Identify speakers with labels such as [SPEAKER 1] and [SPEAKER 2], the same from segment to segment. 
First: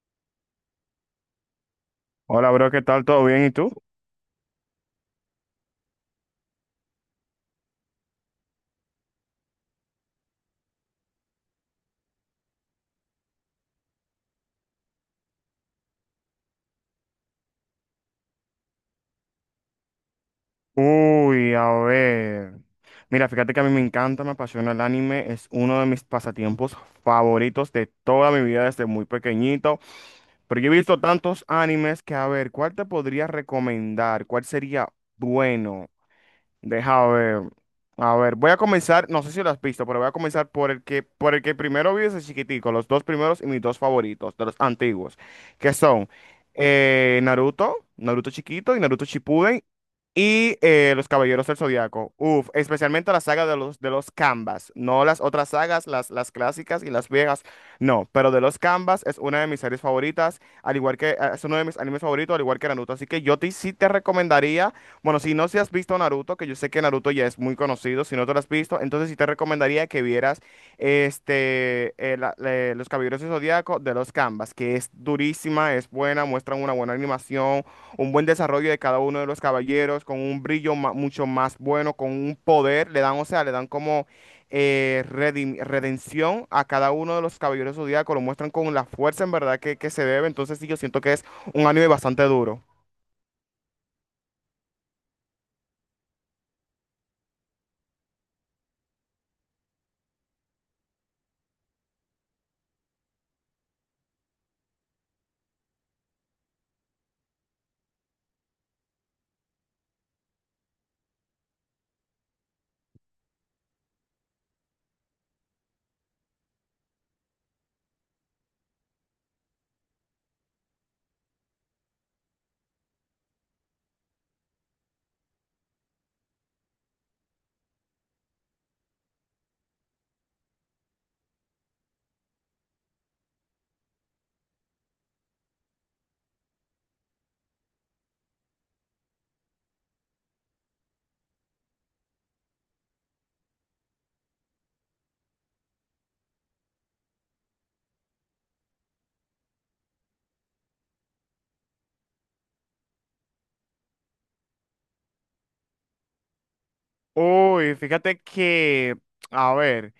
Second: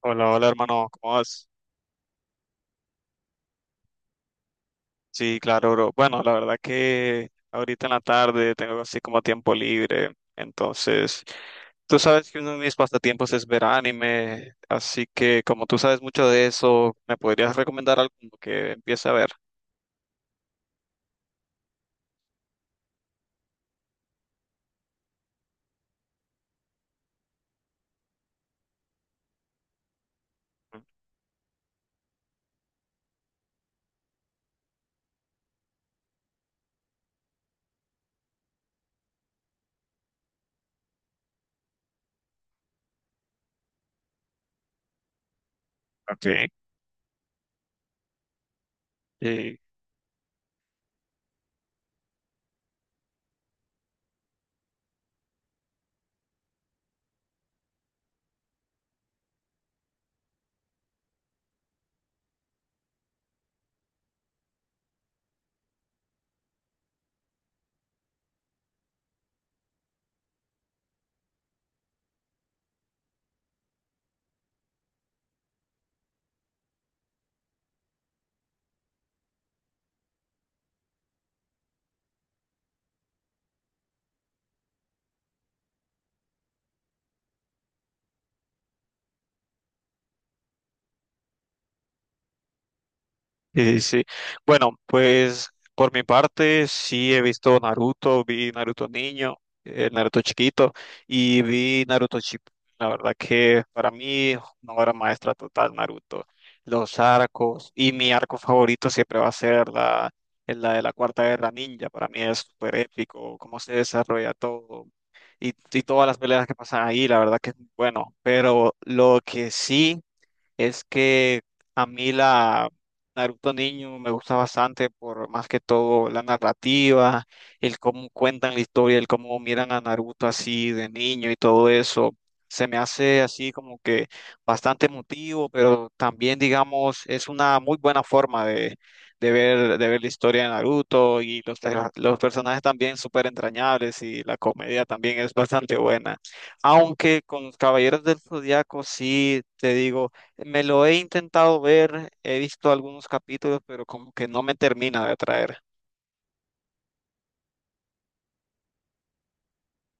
[SPEAKER 1] Hola, hola hermano, ¿cómo vas?
[SPEAKER 2] Hola, bro, ¿qué tal? ¿Todo bien? ¿Y tú?
[SPEAKER 1] Sí, claro, bro. Bueno, la verdad que ahorita en la tarde tengo así como tiempo libre, entonces tú sabes que uno de mis pasatiempos es ver anime, así que como tú sabes mucho de eso, ¿me podrías recomendar algo como que empiece a ver?
[SPEAKER 2] Uy, a ver. Mira, fíjate que a mí me encanta, me apasiona el anime, es uno de mis pasatiempos favoritos de toda mi vida desde muy pequeñito. Pero yo he visto tantos animes que, a ver, ¿cuál te podría recomendar? ¿Cuál sería bueno? Deja ver. A ver, voy a comenzar, no sé si lo has visto, pero voy a comenzar por el que primero vi desde chiquitico, los dos primeros y mis dos favoritos, de los antiguos, que son
[SPEAKER 1] Ok.
[SPEAKER 2] Naruto, Naruto chiquito y Naruto Shippuden. Y Los Caballeros del Zodiaco. Uf, especialmente la saga de los Canvas. No las otras sagas, las clásicas y las viejas. No, pero de los Canvas es una de mis series favoritas. Al igual que es uno de mis animes favoritos, al igual que Naruto. Así que yo te, sí te recomendaría. Bueno, si no si has visto Naruto, que yo sé que Naruto ya es muy conocido. Si no te lo has visto, entonces sí te recomendaría que vieras este, Los Caballeros del Zodiaco de los Canvas, que es durísima, es buena, muestran una buena animación, un buen desarrollo de cada uno de los caballeros, con un brillo mucho más bueno, con un poder, le dan, o sea, le dan como redención a cada uno de los caballeros zodíacos, lo muestran con la fuerza en verdad que se debe, entonces sí, yo siento que es un anime bastante duro.
[SPEAKER 1] Sí, sí. Bueno, pues por mi parte sí he visto Naruto, vi Naruto niño, Naruto chiquito y vi Naruto Chip. La verdad que para mí una obra maestra total Naruto. Los arcos y mi arco favorito siempre va a ser la de la Cuarta Guerra Ninja. Para mí es súper épico cómo se desarrolla todo y todas las peleas que pasan ahí, la verdad que es muy bueno. Pero lo que sí es que a mí la Naruto niño me gusta bastante por más que todo la narrativa, el cómo cuentan la historia, el cómo miran a Naruto así de niño y todo eso. Se me hace así como que bastante emotivo, pero también digamos es una muy buena forma de ver la historia de Naruto y los personajes también súper entrañables y la comedia también es bastante buena. Aunque con los Caballeros del Zodiaco sí te digo me lo he intentado ver, he visto algunos capítulos, pero como que no me termina de atraer.
[SPEAKER 2] Uy, fíjate que, a ver,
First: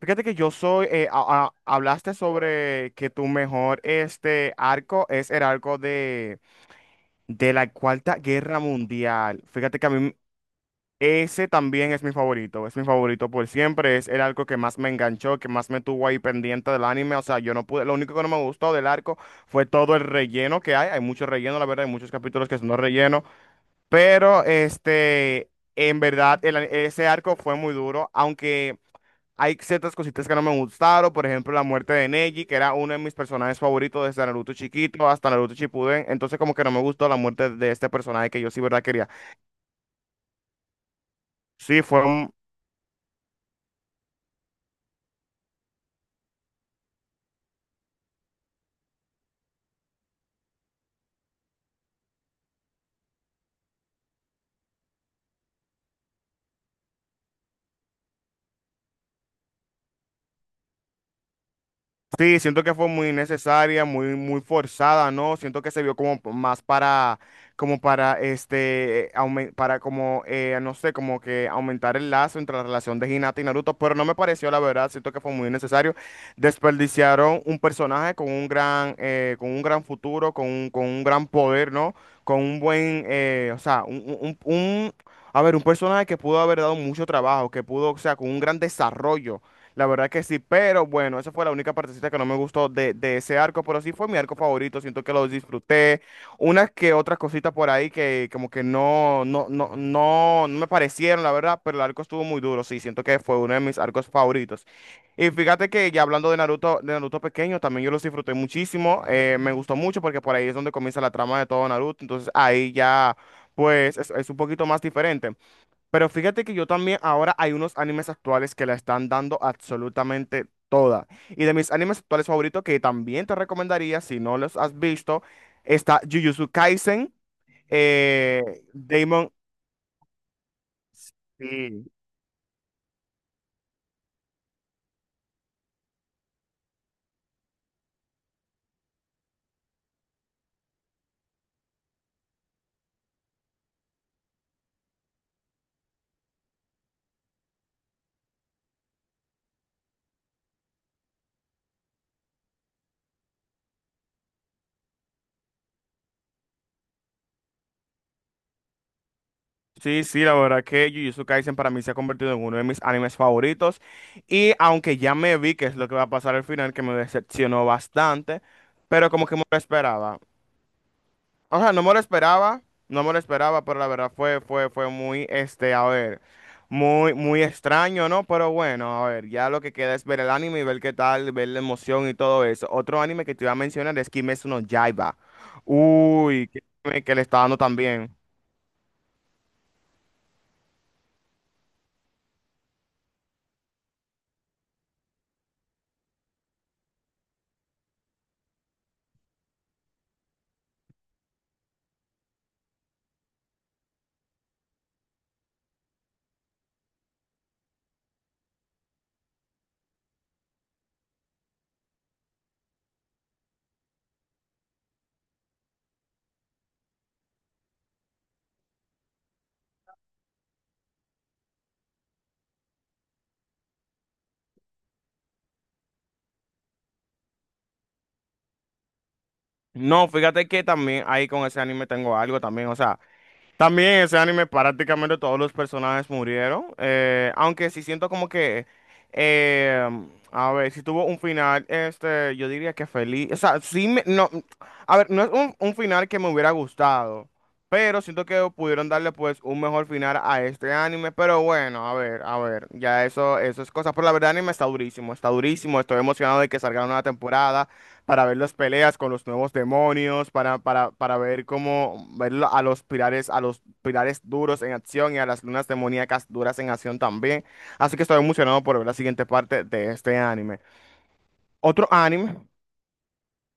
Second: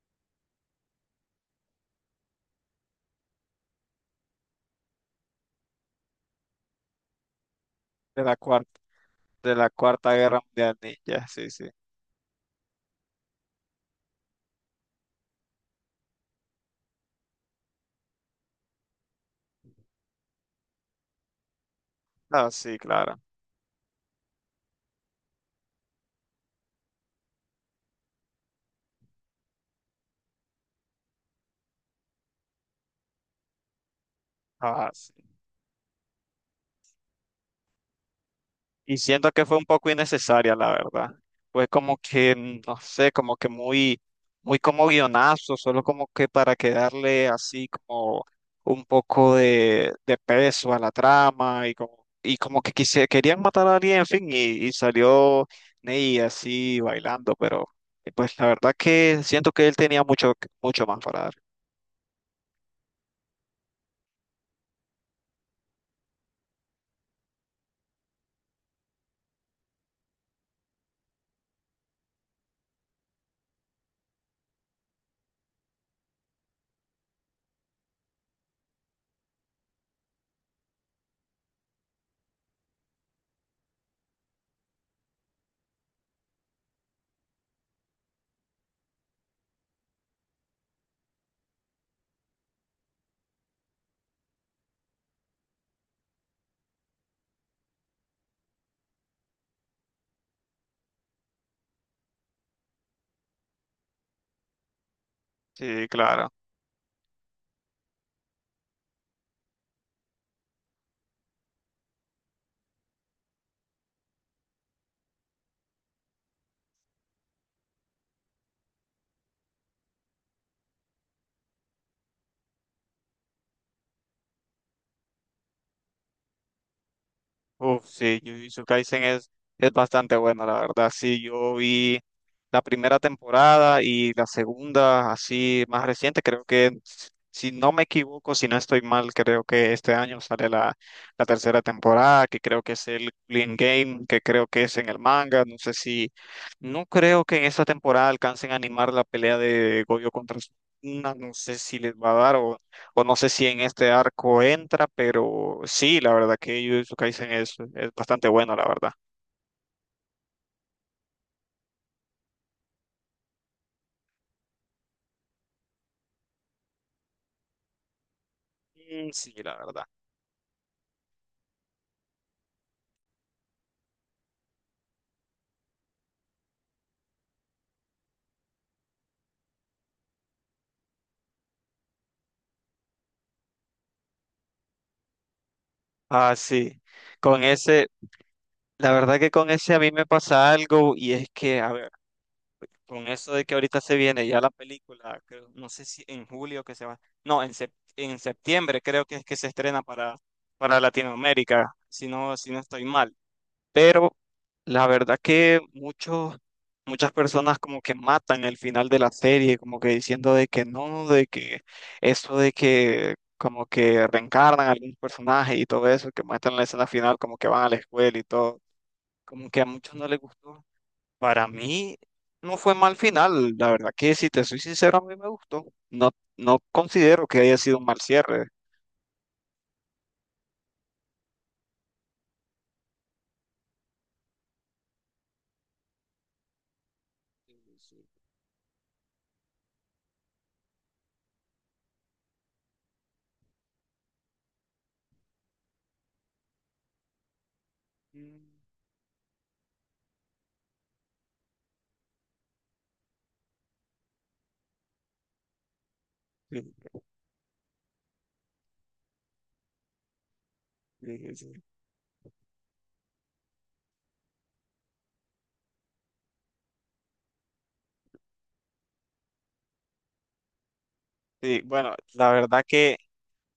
[SPEAKER 2] fíjate que yo soy, hablaste sobre que tu mejor este arco es el arco de la Cuarta
[SPEAKER 1] de la
[SPEAKER 2] Guerra
[SPEAKER 1] cuarta,
[SPEAKER 2] Mundial.
[SPEAKER 1] de la
[SPEAKER 2] Fíjate que a
[SPEAKER 1] Cuarta
[SPEAKER 2] mí,
[SPEAKER 1] Guerra Mundial. Ya,
[SPEAKER 2] ese
[SPEAKER 1] sí, sí.
[SPEAKER 2] también es mi favorito por siempre, es el arco que más me enganchó, que más me tuvo ahí pendiente del anime, o sea, yo no pude, lo único que no me gustó del arco fue todo el relleno que hay mucho relleno, la verdad, hay muchos capítulos
[SPEAKER 1] Ah,
[SPEAKER 2] que son
[SPEAKER 1] sí,
[SPEAKER 2] no
[SPEAKER 1] claro.
[SPEAKER 2] relleno, pero este, en verdad, el ese arco fue muy duro, aunque hay ciertas cositas que no me gustaron, por ejemplo, la muerte de Neji, que era uno de mis personajes favoritos desde Naruto
[SPEAKER 1] Ah,
[SPEAKER 2] chiquito hasta Naruto Shippuden, entonces como que no me gustó la muerte de este personaje que yo sí, verdad,
[SPEAKER 1] y
[SPEAKER 2] quería.
[SPEAKER 1] siento que fue un poco innecesaria, la verdad. Fue
[SPEAKER 2] Sí,
[SPEAKER 1] como
[SPEAKER 2] fue un-
[SPEAKER 1] que, no sé, como que muy, muy como guionazo, solo como que para quedarle así como un poco de peso a la trama y como que querían matar a alguien, en fin, y salió Ney así bailando, pero pues la verdad que siento que él tenía mucho, mucho más para dar.
[SPEAKER 2] Sí, siento que fue muy necesaria, muy, muy forzada, ¿no? Siento que se vio como más para, como para, este, para como, no sé, como que aumentar el lazo entre la relación de Hinata y Naruto, pero no me pareció, la verdad, siento que fue muy necesario. Desperdiciaron un personaje con un gran futuro, con un gran poder, ¿no? Con un buen, o sea, un- a ver, un personaje que pudo haber dado mucho trabajo, que pudo, o sea, con un gran desarrollo. La verdad que sí, pero bueno, esa fue la única partecita que no me gustó de ese arco, pero sí fue mi arco favorito, siento que lo disfruté. Unas que otras cositas por ahí que como que no me parecieron, la verdad, pero el arco estuvo muy duro, sí, siento que fue uno de mis arcos favoritos. Y fíjate
[SPEAKER 1] Sí,
[SPEAKER 2] que ya hablando
[SPEAKER 1] claro.
[SPEAKER 2] de Naruto pequeño, también yo los disfruté muchísimo, me gustó mucho porque por ahí es donde comienza la trama de todo Naruto, entonces ahí ya, pues es un poquito más diferente. Pero fíjate que yo también, ahora hay unos animes actuales que la están dando absolutamente toda. Y de mis animes actuales favoritos, que también te recomendaría, si no los has visto, está Jujutsu Kaisen,
[SPEAKER 1] Uf, sí,
[SPEAKER 2] eh,
[SPEAKER 1] Jujutsu Kaisen es,
[SPEAKER 2] Demon...
[SPEAKER 1] es bastante bueno, la verdad. Sí, yo
[SPEAKER 2] Sí,
[SPEAKER 1] vi la primera temporada y la segunda, así más reciente, creo que, si no me equivoco, si no estoy mal, creo que este año sale la tercera temporada, que creo que es el Clean Game, que creo que es en el manga. No sé si, no creo que en esta temporada alcancen a animar la pelea de Goyo contra Sukuna, no sé si les va a dar o no sé si en este arco entra, pero sí, la verdad que Jujutsu Kaisen es bastante bueno, la verdad.
[SPEAKER 2] sí, sí, la verdad que Jujutsu Kaisen para mí se ha convertido en uno de mis animes favoritos. Y aunque ya me vi que es lo que va a pasar al final, que me decepcionó bastante,
[SPEAKER 1] Mm,
[SPEAKER 2] pero como
[SPEAKER 1] sí,
[SPEAKER 2] que me
[SPEAKER 1] la
[SPEAKER 2] lo
[SPEAKER 1] verdad.
[SPEAKER 2] esperaba. O sea, no me lo esperaba, no me lo esperaba, pero la verdad fue muy, este, a ver, muy, muy extraño, ¿no? Pero bueno, a ver, ya lo que queda es ver el anime y ver qué tal, ver la emoción y todo eso. Otro anime que te iba a mencionar es Kimetsu no Yaiba.
[SPEAKER 1] Ah,
[SPEAKER 2] Uy,
[SPEAKER 1] sí.
[SPEAKER 2] que le está
[SPEAKER 1] Con
[SPEAKER 2] dando
[SPEAKER 1] ese,
[SPEAKER 2] también.
[SPEAKER 1] la verdad que con ese a mí me pasa algo y es que, a ver, con eso de que ahorita se viene ya la película, no sé si en julio que se va, no, en, en septiembre creo que es que se estrena para Latinoamérica, si no, estoy mal. Pero la verdad que muchas personas como que matan el final de la serie, como que diciendo de que no, de que eso de que como que reencarnan a algún personaje y todo eso, que muestran la escena final como que van a la escuela y todo, como que a muchos no les gustó. Para mí no fue mal final, la verdad que si te soy sincero, a mí me gustó. No, no considero que haya sido un mal cierre.
[SPEAKER 2] No, fíjate que también ahí con ese anime tengo algo también, o sea. También en ese anime prácticamente todos los personajes murieron,
[SPEAKER 1] Sí,
[SPEAKER 2] aunque sí
[SPEAKER 1] sí,
[SPEAKER 2] siento como que, eh, a ver, si tuvo un final, este, yo diría que feliz, o sea, sí, me- no, a ver, no es un final que me hubiera gustado, pero siento que pudieron darle pues un mejor final a este anime, pero bueno, a ver, ya eso es cosa, pero la verdad el anime está durísimo, estoy emocionado de que
[SPEAKER 1] sí.
[SPEAKER 2] salga una nueva temporada para ver las peleas con los nuevos demonios, para
[SPEAKER 1] Sí, sí,
[SPEAKER 2] ver
[SPEAKER 1] sí.
[SPEAKER 2] cómo ver a los pilares duros en acción y a las lunas demoníacas duras en acción también. Así que estoy emocionado por ver la siguiente parte de este anime.
[SPEAKER 1] Sí,
[SPEAKER 2] Otro
[SPEAKER 1] bueno, la
[SPEAKER 2] anime,
[SPEAKER 1] verdad que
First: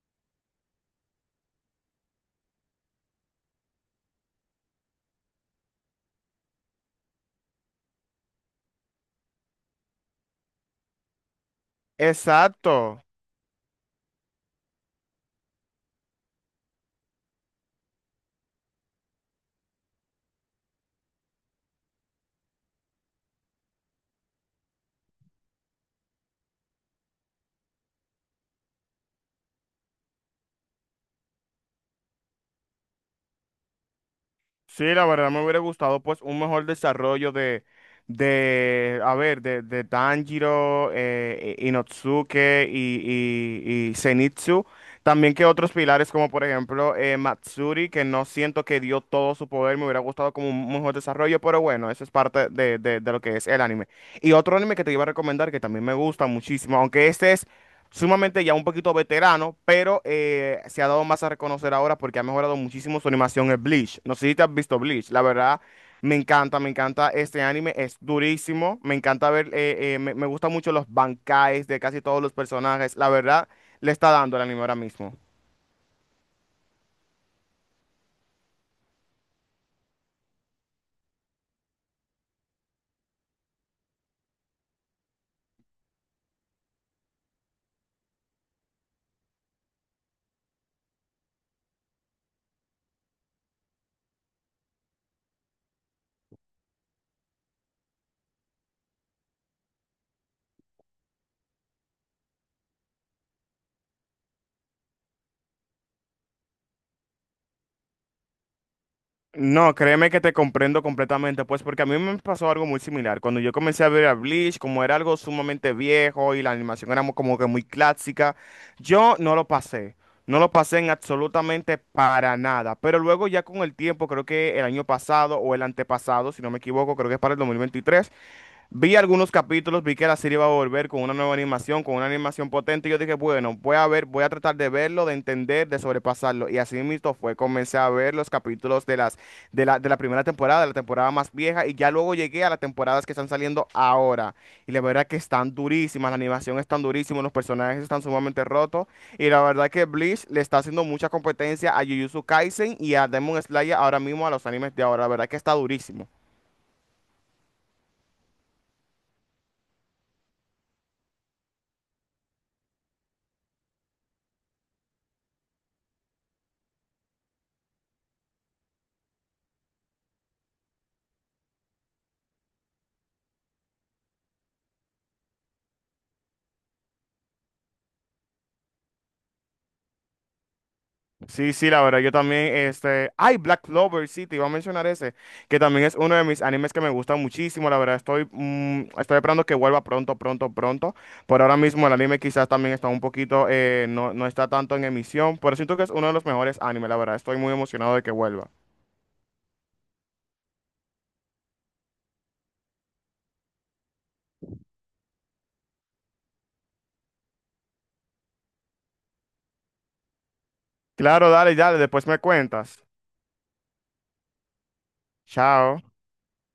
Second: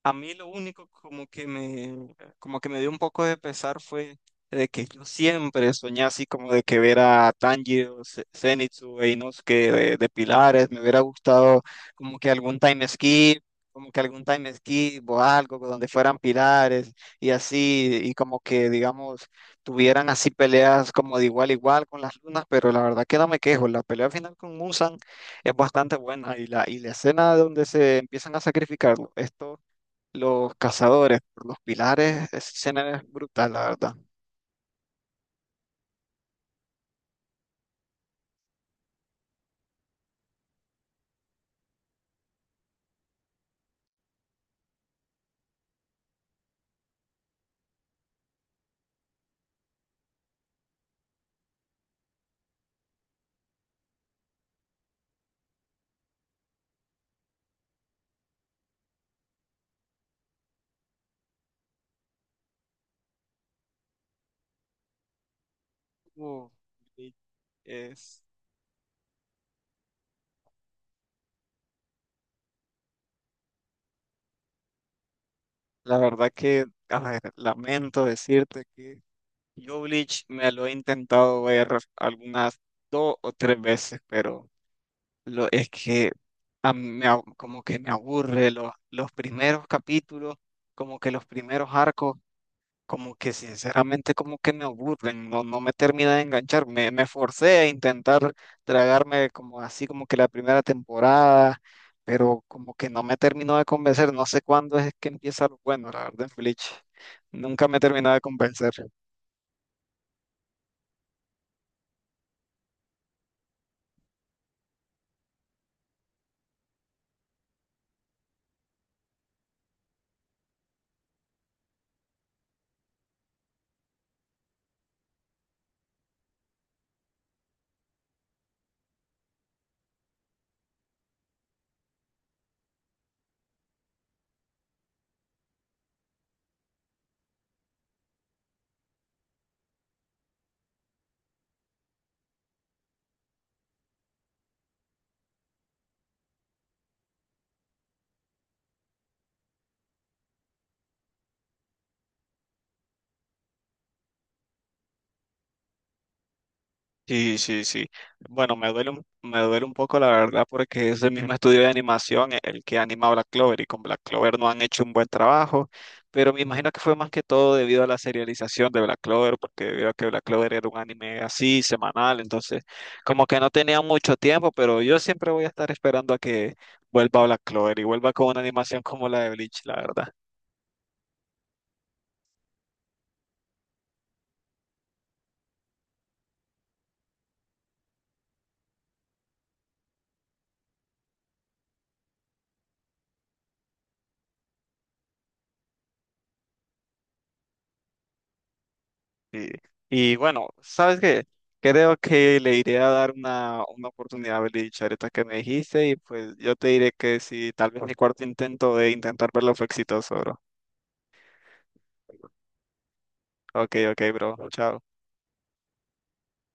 [SPEAKER 1] a mí lo único como que me dio un poco de pesar fue de que yo siempre soñé así como de que ver a Tanjiro, Zenitsu e Inosuke de pilares, me hubiera gustado como que algún time
[SPEAKER 2] exacto.
[SPEAKER 1] skip, como que algún time skip o algo donde fueran pilares y así, y como que digamos tuvieran así peleas como de igual a igual con las lunas, pero la verdad que no me quejo, la pelea final con Muzan es bastante buena y la escena donde se empiezan a sacrificar, esto, los cazadores por los pilares, esa escena es brutal, la verdad.
[SPEAKER 2] Sí, la verdad me hubiera gustado pues un mejor desarrollo de a ver, de Tanjiro, Inosuke y Zenitsu. También que otros pilares como por ejemplo Matsuri, que no siento que dio todo su poder, me hubiera gustado como un mejor desarrollo, pero bueno, eso es parte de lo que es el anime. Y otro anime que te iba a recomendar que también me gusta muchísimo, aunque este es sumamente ya un poquito veterano, pero se ha dado más a reconocer ahora porque ha mejorado muchísimo su animación en Bleach. No sé si te has visto Bleach, la verdad
[SPEAKER 1] Uh,
[SPEAKER 2] me encanta
[SPEAKER 1] y
[SPEAKER 2] este anime, es
[SPEAKER 1] es,
[SPEAKER 2] durísimo, me encanta ver, me gustan mucho los bancais de casi todos los personajes, la verdad le está dando el anime ahora mismo.
[SPEAKER 1] la verdad que, a ver, lamento decirte que yo Bleach me lo he intentado ver algunas dos o tres veces, pero es que a mí como que me aburre los primeros capítulos, como que los primeros arcos. Como que sinceramente como que me aburren, no, no me termina de enganchar, me forcé a intentar tragarme como así como que la primera temporada, pero como que no me terminó de convencer, no sé cuándo es que empieza lo bueno, la verdad, Bleach, nunca me terminó de convencer.
[SPEAKER 2] No, créeme que te comprendo completamente, pues porque a mí me pasó algo muy similar. Cuando yo comencé a ver a Bleach, como era algo sumamente viejo y la animación era como que muy clásica, yo no lo pasé. No lo pasé en absolutamente para nada. Pero luego ya con el tiempo, creo que el año pasado o el antepasado, si no me equivoco, creo que es para el 2023. Vi algunos capítulos, vi que la serie iba a volver con una nueva animación, con una animación potente, y yo dije, bueno, voy a ver, voy a tratar de verlo, de entender, de sobrepasarlo. Y así mismo fue, comencé a ver los capítulos de de la primera temporada, de la temporada más vieja, y ya luego llegué a las temporadas que están saliendo ahora. Y la verdad que están durísimas, la animación es tan durísima, los personajes están sumamente rotos, y la verdad que Bleach le está haciendo mucha competencia a Jujutsu Kaisen y a Demon Slayer ahora mismo a los animes de ahora, la verdad que está durísimo.
[SPEAKER 1] Sí, sí, sí. Bueno, me duele un poco la verdad porque es el mismo estudio de animación el que anima a Black Clover y con Black Clover no han hecho un buen trabajo, pero me imagino que fue más que todo debido a la serialización de Black Clover, porque debido a que Black Clover era un anime así, semanal, entonces como que no tenía mucho tiempo, pero yo siempre voy a estar esperando a que vuelva Black Clover y vuelva con una animación como la de Bleach, la verdad.
[SPEAKER 2] Sí, sí, la verdad, yo también, este, ay, Black Clover, sí, te iba a mencionar ese, que también es uno de mis animes que me gusta muchísimo, la verdad, estoy, estoy esperando que vuelva pronto, pronto, pronto, por ahora mismo el anime quizás también está un poquito, no, no está tanto en emisión, pero siento que es uno de los mejores animes, la verdad, estoy muy emocionado de que vuelva.
[SPEAKER 1] Sí. Y bueno, ¿sabes qué? Creo que le iré a dar una oportunidad a Belichardeta que me dijiste y pues yo te diré que si tal vez mi cuarto intento de intentar verlo fue exitoso, bro.
[SPEAKER 2] Claro, dale, dale, después me cuentas.
[SPEAKER 1] Ok, ok, bro. Chao.
[SPEAKER 2] Chao.